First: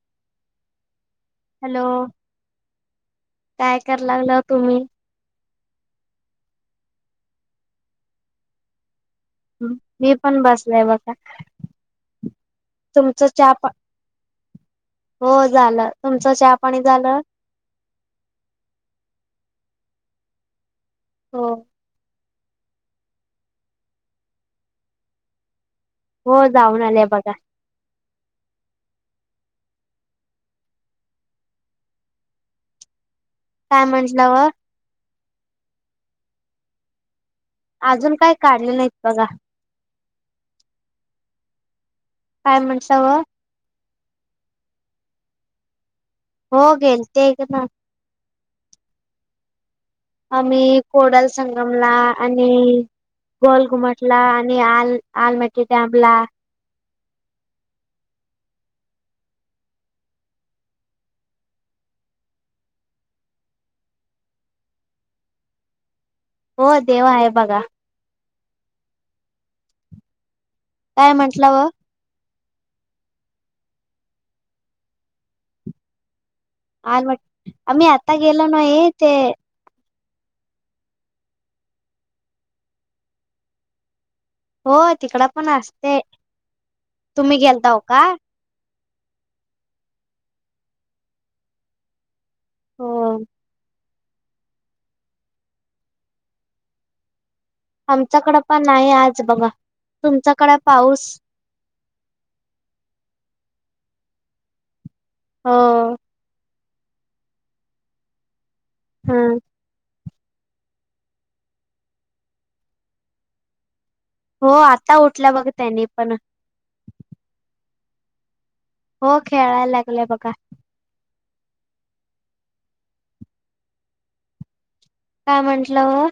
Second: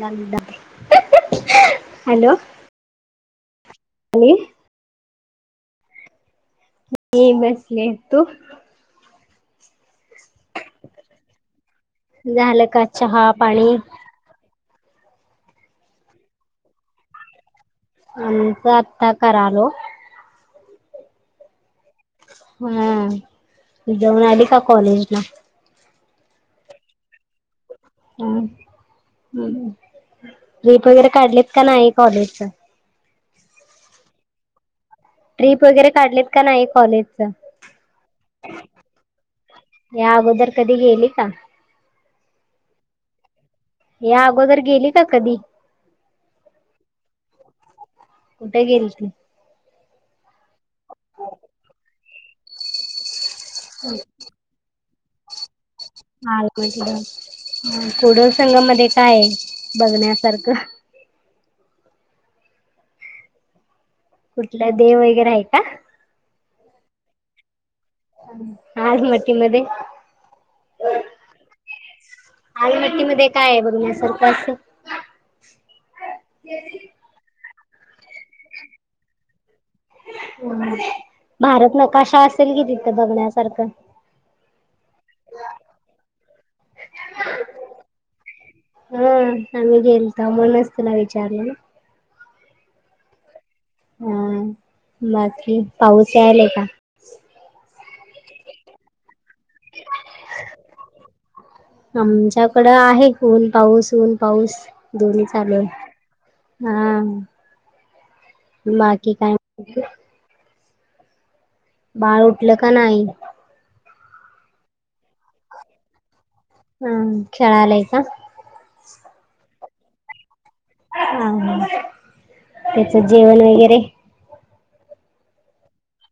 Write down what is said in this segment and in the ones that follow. Nanda hello, काय करा आणि लागला तुम्ही मी बसलेय. हम्म. मी पण बसलय बघा, तुमचं चहा पाणी हो झालं, तुमचं चहा पाणी झालं. आमच आत्ता करालोय. हो. हा, जाऊन आली का कॉलेज ला. हो जाऊन आले बघा. हं, ट्रिप वगैरे काढलीत का नाही कॉलेजच. काय म्हटला ओ. ट्रिप वगैरे काढलेत का नाही कॉलेजच. अजून काय काढले नाहीत बघा. या अगोदर कधी गेली. काय म्हणसाव ओ. या अगोदर गेली का कधी. हो गेलते एकदा. कुठे गेलेली. आम्ही कोडल संगमला आणि गोल घुमटला आणि आलमटटी डॅमला. कोडल संगम मध्ये काय आहे बघण्यासारखं. कुठलं देव वगैरे आहे का. हो देव आहे बघा. आलमट्टी मध्ये. काय म्हटला ओ. आलमटी मध्ये काय आहे, बघण्यासारखं असं. आलमट्टी, आम्ही आता गेलो नाही ते भारत नकाशा असेल कि तिथं बघण्यासारखा. हो तिकडं पण असते. तुम्ही गेलता हो का. हं, आम्ही गेलताव म्हणूनच तुला विचारला. हो. हा बाकी पाऊस यायलाय का आमच्याकड पण नाही आज बघा तुमच्याकडे पाऊस आमच्याकडं आहे ऊन पाऊस, ऊन पाऊस दोन्ही हो चालूय हा बाकी काय हं बाळ उठलं का नाही? हो आता उठला बघ त्यांनीपण हम् खेळलाय का? हो खेळायला लागलेय बघा हा, हा त्याच जेवण वगैरे काय म्हंटला ओ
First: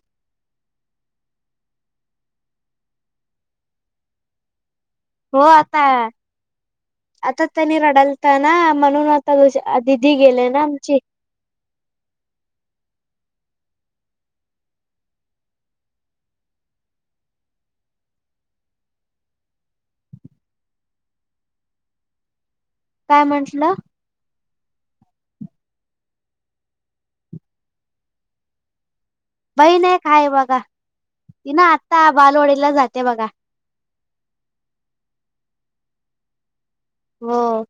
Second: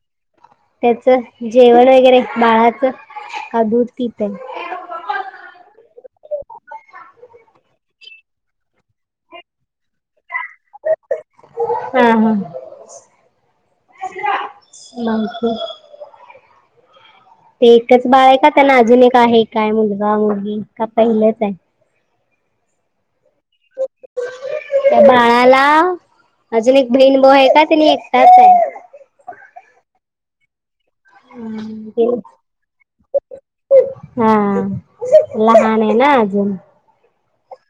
त्याच जेवण वगैरे बाळाच का दूध पितय हो आता आता त्यांनी रडलता ना म्हणून आता तु दिदी गेले ना आमची ह, ह ते एकच बाळ आहे का त्यांला अजुून एक का आहे काय मुलगा, मुलगी का पहिलंच आहे काय म्हटल त्या बाळाला अजून एक बहीण, भाऊ आहे का तिने एकटाच आहे बहीण एक हाय बघा तीन आता बालवडीला जातीय बघा हा लहान आहे ना अजून हो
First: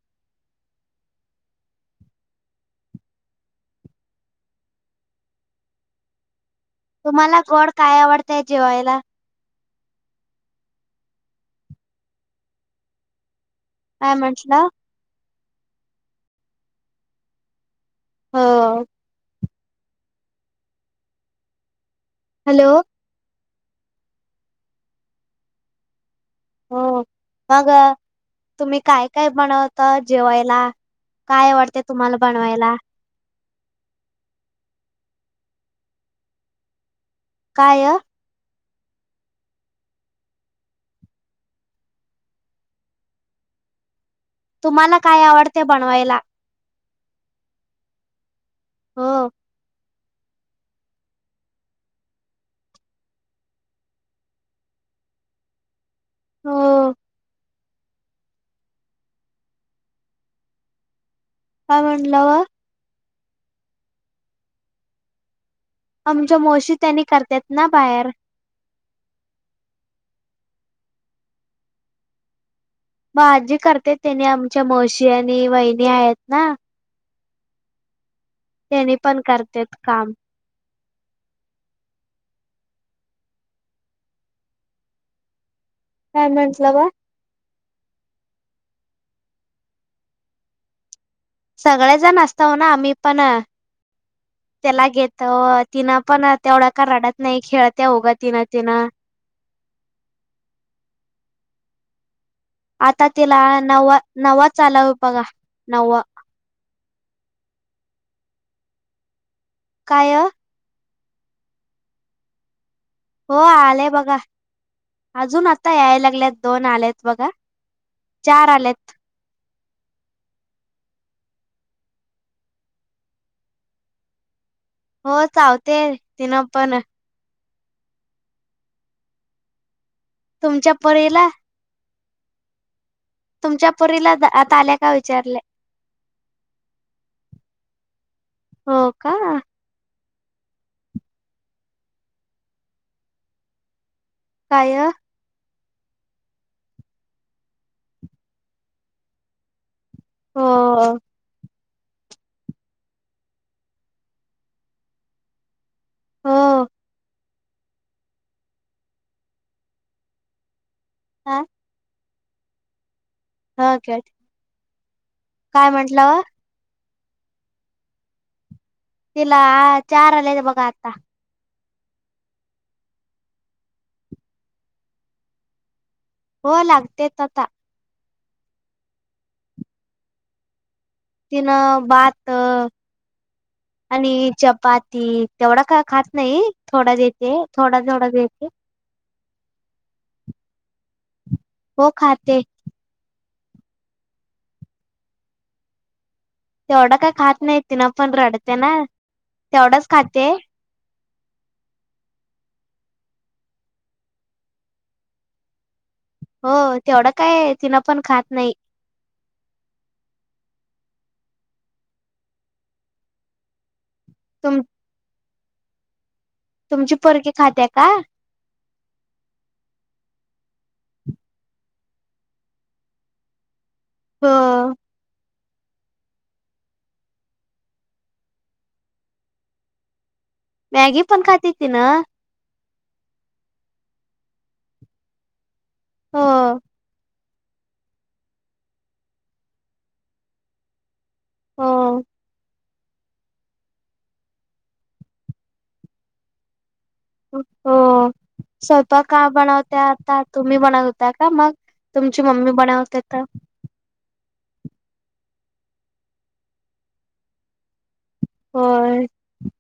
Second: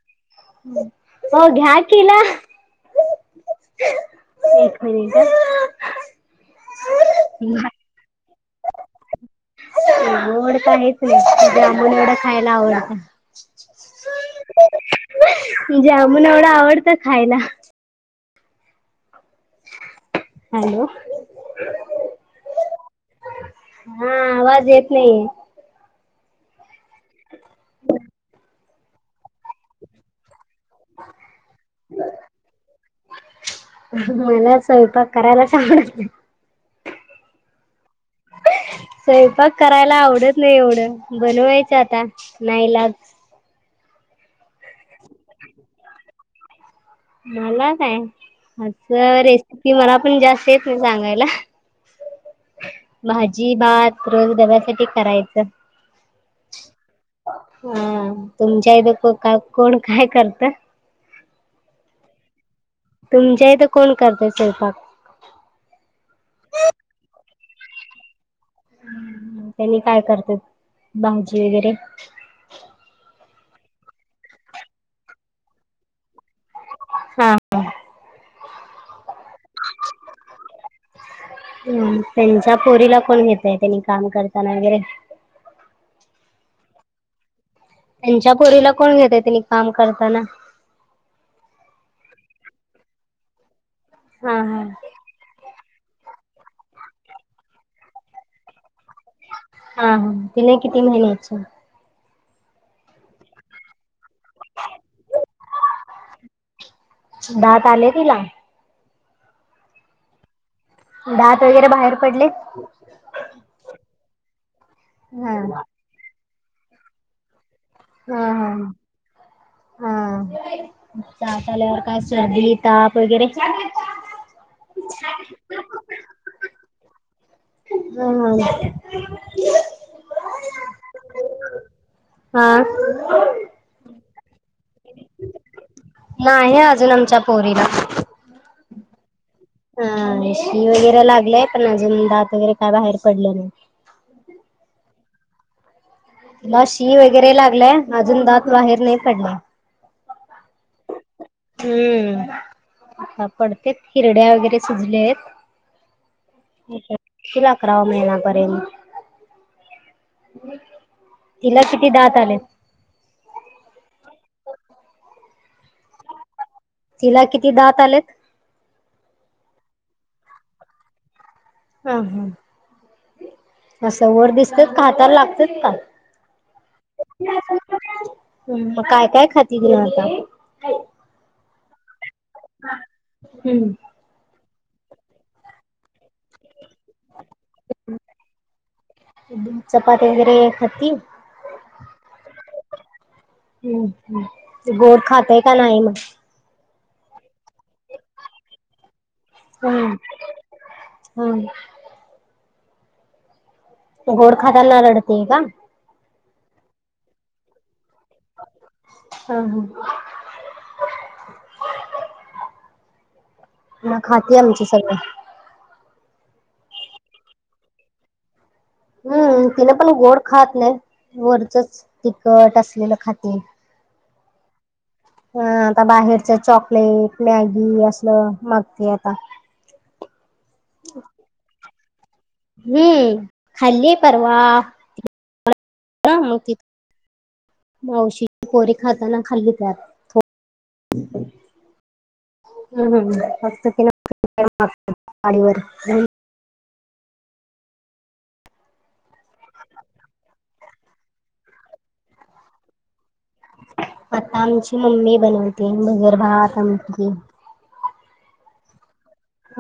ओ घ्या की हीला एक मिनिट हा तुम्हाला गोड काय आवडतय जेवायला गोड काहीच नाही जामुन एवढ खायला आवडतंय का म्हटला जामुन एवढा आवडतं खायला हो हॅलो हॅलो हा आवाज येत नाहीय अ मग तुम्ही काय, काय बनवतात जेवायला काय आवडते तुम्हाला बनवायला? मला स्वयंपाक करायलाच आवडत नाही काय‌ स्वयंपाक करायला आवडत नाही एवढं बनवायचं आता नाईलाज तुम्हाला काय आवडते बनवायला‌ मला काय अस हो रेसिपी मला पण जास्त येत म सांगायला भाजी, भात रोज डब्यासाठी करायचं हो हा तुमच्या इथे कोण काय करतं काय म्हटलं ओ तुमच्या इथं कोण करत स्वयंपाक आमच्या मोशी त्यांनी करतात ना बाहेर त्यानी काय करतेत भाजी वगैरे म आजी करते त्यांनी आमच्या म्हशी आणि वहिणी आहेत ना. हा ह. तेनि पण करतेत काम. हम्म त्यांच्या पोरीला कोण घेतय त्यांनी काम करताना वगैरे.? काय म्हंटलं ग? त्यांच्या पोरीला कोन घेतय तनी काम करताना. सगळेजण असतव ना आम्ही पण, हा हा त्याला घेतो. तनी पण तेवढा काय रडत नाही, खेळत्या ऊग तिन तिन. हा हा,, तिने किती महिन्याची.? आता तिला नववा चालु बघा,, नववा. दात आलंय तिला.? काय? दात वगैरे बाहेर पडले.? हो आले बघा,, हा अजून आत्ता याय लागल्यात दोन आलेत बघा. हा हा. चार आलेत हा, दात आल्यावर काय शर्दी ताप वगैरे.? हो चावते तिनं पण. हम ह. तुमच्या परीला? हा तुमच्या पुरीला दात आल्यात? नाही अजून आमच्या पोरीला. हो का. हा शी वगैरे लागलंय पण अजून दात वगैरे काय बाहेर पडले नाही. काय? हिला शी वगैरे लागलंय, अजून दात बाहेर नाही पडलं. हो. हम्म,, आत्ता पडतित हिरड्या वगैरे सुजले त. हो अच्छा. ईतिल अकराव्या महिनापर्यंत. हा तिला किती दात आले? हं काय,, काय म्हटला वं तिला किती दात आलेत? तिला चार आलेत बघा आता. हा हा, असं वर दिसतं खाताला लागतेच का. हो लागतेत आता. हम्म, मग काय काय खाती तीनं आता? तीनं भात ह हम्म. आणि चपाती,, तेवढा काय खात नाही, थोडा द्यायेत थोडा थोडा देते. चपाती वगैरे खाती हो खाते. हम्म, गोड खातय का नाही मग? तेवढं काय खात नाही, ति ना पण रडते ना. तेवढाच हम्म खाते हम्म. गोड खाताना रडतेय का? हो तेवढं काय तिनं पण खात नाही. हां हां. ना खाती तुम आमची सगळे. तुमची पोरगी खात्या का? हम्म तिने पण गोड खात नाही वरचच तिखट असलेलं खाते. हां. हां आता बाहेरच चॉकलेट, मॅगी असलं मागते आता. मॅगी पण खाते तिनं? हम्म खाल्ली परवा हो [unintelligible] मावशीची पोरी खाताना खाल्ली त्यात थोडं. हो हम्म हम्म हम्म फक्त तिनं [unintelligible] वर. हो [inaudible] स्वयंपाक काय बनवत्या आता? तुम्ही बनवता का मग? तुमची मम्मी बनवते तर! आता आमची मम्मी बनवते भगर भात आम होय.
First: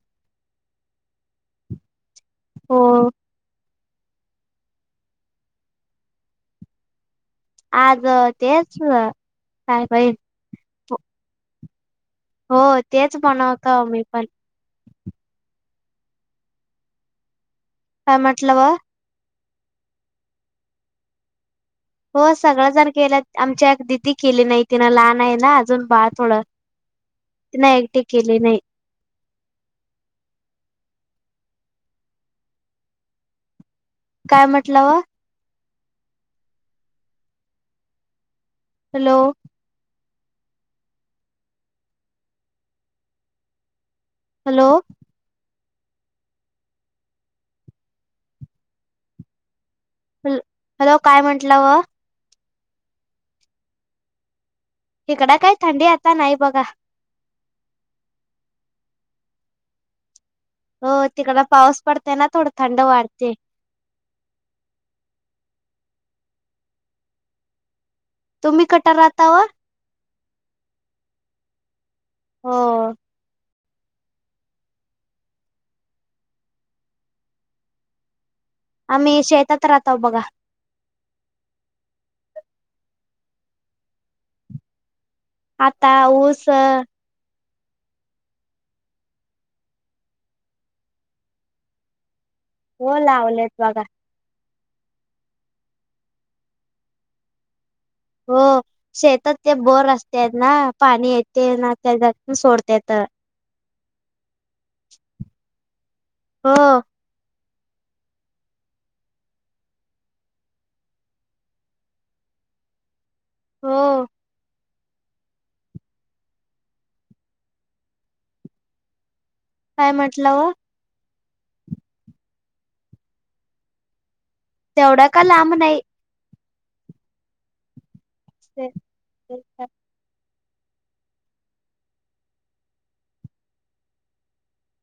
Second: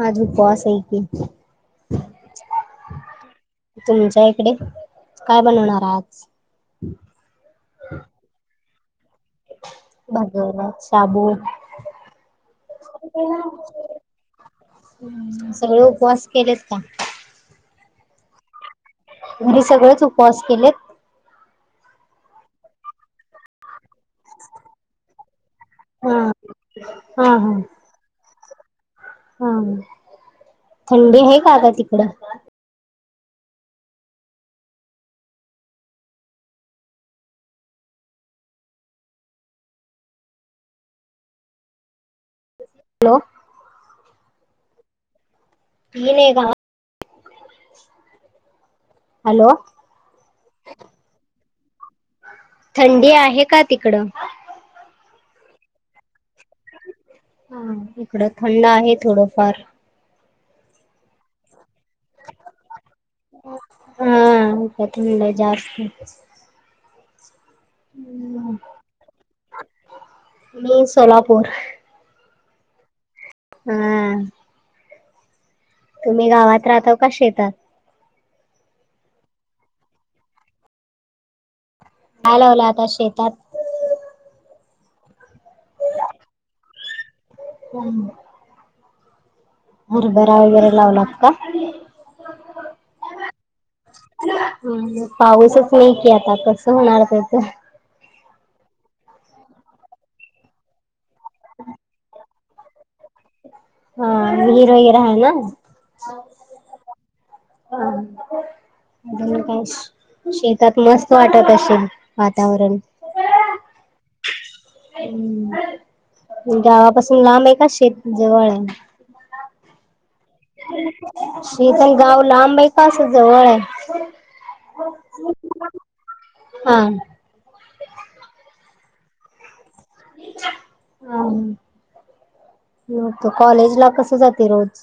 आज उपवास आहे की. हो तुमच्या इकडे काय बनवणार आज? आज तेच काय पहि जेवणात शाबू हो तेच बनवतो आम्ही पण. सगळे उपवास केलेत का? काय म्हटलं बा? घरी सगळेच उपवास केलेत? हो सगळजण केल्यात आमच्या एक दिदी केली नाही तिनं लहान आहे ना अजू न बाळ हा थोड हा तिनं एकटी केली नाही. हां थंडी आहे का गं तिकड? काय म्हटला वा? Hello! Hello! Hello! [unintelligible] Hello! Hello काय म्हंटलं वो? थंडी आहे का तिकडं? हिकडं काय थंडी आता नाही बघा. हां इकडं थंड आहे थोडंफार. हो तिकड पाऊस पडतंय ना थोडं थंड वाढतंय. हां इकडं थंड जास्त. तुम्ही कट राहता व? मी सोलापूर. हो. हां. तुम्ही गावात राहता का शेतात? आम्ही शेतात राहतो बघा. काय लावला आता शेतात? आता ऊस [inaudible] हरभरा वगैरे लावलात का? हों लावलेत बघा. पाऊसच नही कि आता कसं होणार ते तर. हों शेतात ते बोर असत्येत ना पाणी येते ना तेजातून सोडतेत. हां विहीर ही राहे नां. हो अजून काय शे शेतात मस्त वाटत अशेल वातावरण. हों. हुं. गावापासून लांबयं का शेत जवळयं? काय म्हटलं ओ? शेत अन गाव लांबायं का अस जवळयं? तेवढा का लांब नायी. हां. ते [inaudible] अता कॉलेज ला कसं जाते रोज?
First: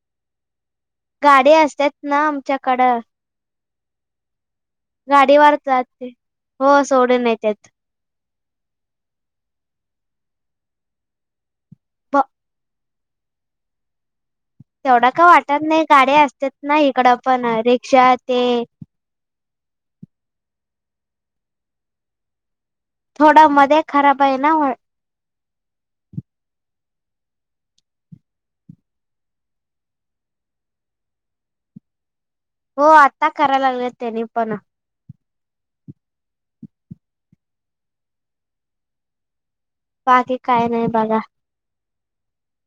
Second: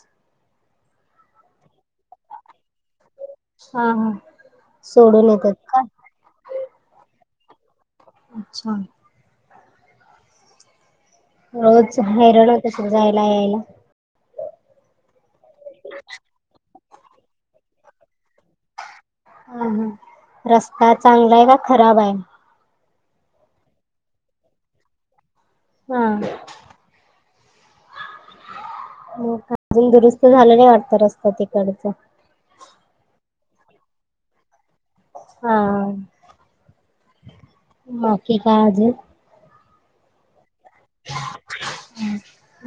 गाडी असत्यात नां आमच्याकडं. हां हां सोडून येतात गाडीवर काय? जाते. हो सोडून येत्यात. अच्छा! रोज हैरण होत असल जायला यायला? तेवढा का वाटत नायी गाडी असत्यात नां इकडं पण रिक्षा ते हं हं रस्ता चांगलायं का खराबायं. थोडं मध्ये खराबयं ना म्ह हुं. म अजून दुरुस्त झालं नाही वाटत रस्ता तिकडचं? हों आता करालागल्यात त्यांनी पण. हां बाकी काय अजून? बाकी काय नाय बघा. हुं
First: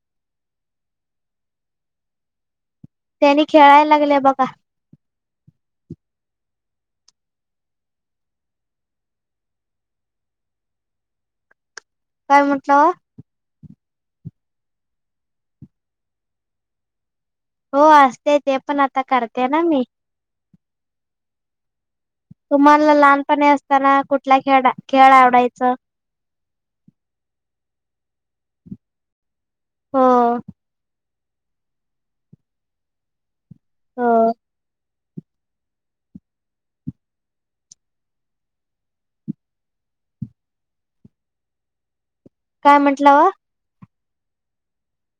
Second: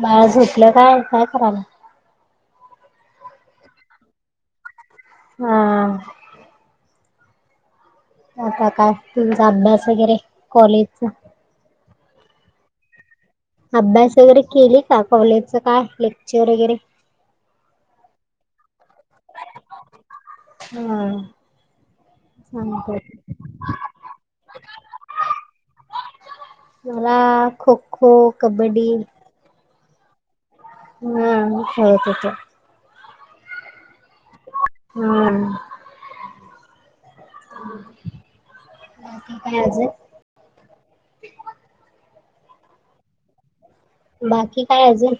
बाळा झोपलं काय? काय करालय? त्यांनी खेळाय लागले बघा. हां. आता काय तुमचा अभ्यास वगैरे कॉलेजचा? काय म्हंटलाव? अभ्यास वगैरे केली का? कॉलेजच काय लेक्चर वगैरे? हों असतेय ते पण आता करते ना मी. हां. तुम्हाला लहानपणी असताना कुठला खेड खेळआवडायचं? मला खोखो, कबड्डी. हों. हुं खेळत होत. हं. हुं. बाकी काय अजून? काय म्हंटला वा? बाकी काय अजून?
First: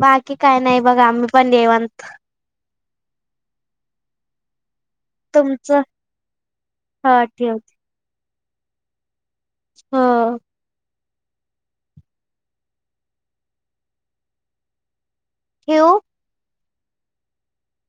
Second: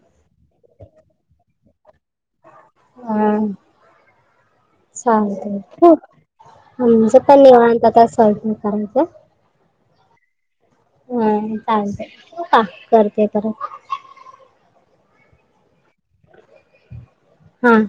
बाकी काही बघा आम्ही निवांत. हा. चालते तुमचं अ, हो बसावं ठेव निवांत असं शांत. हा. हा चालत ठुवका? करते परत. ठेऊ? हम्म.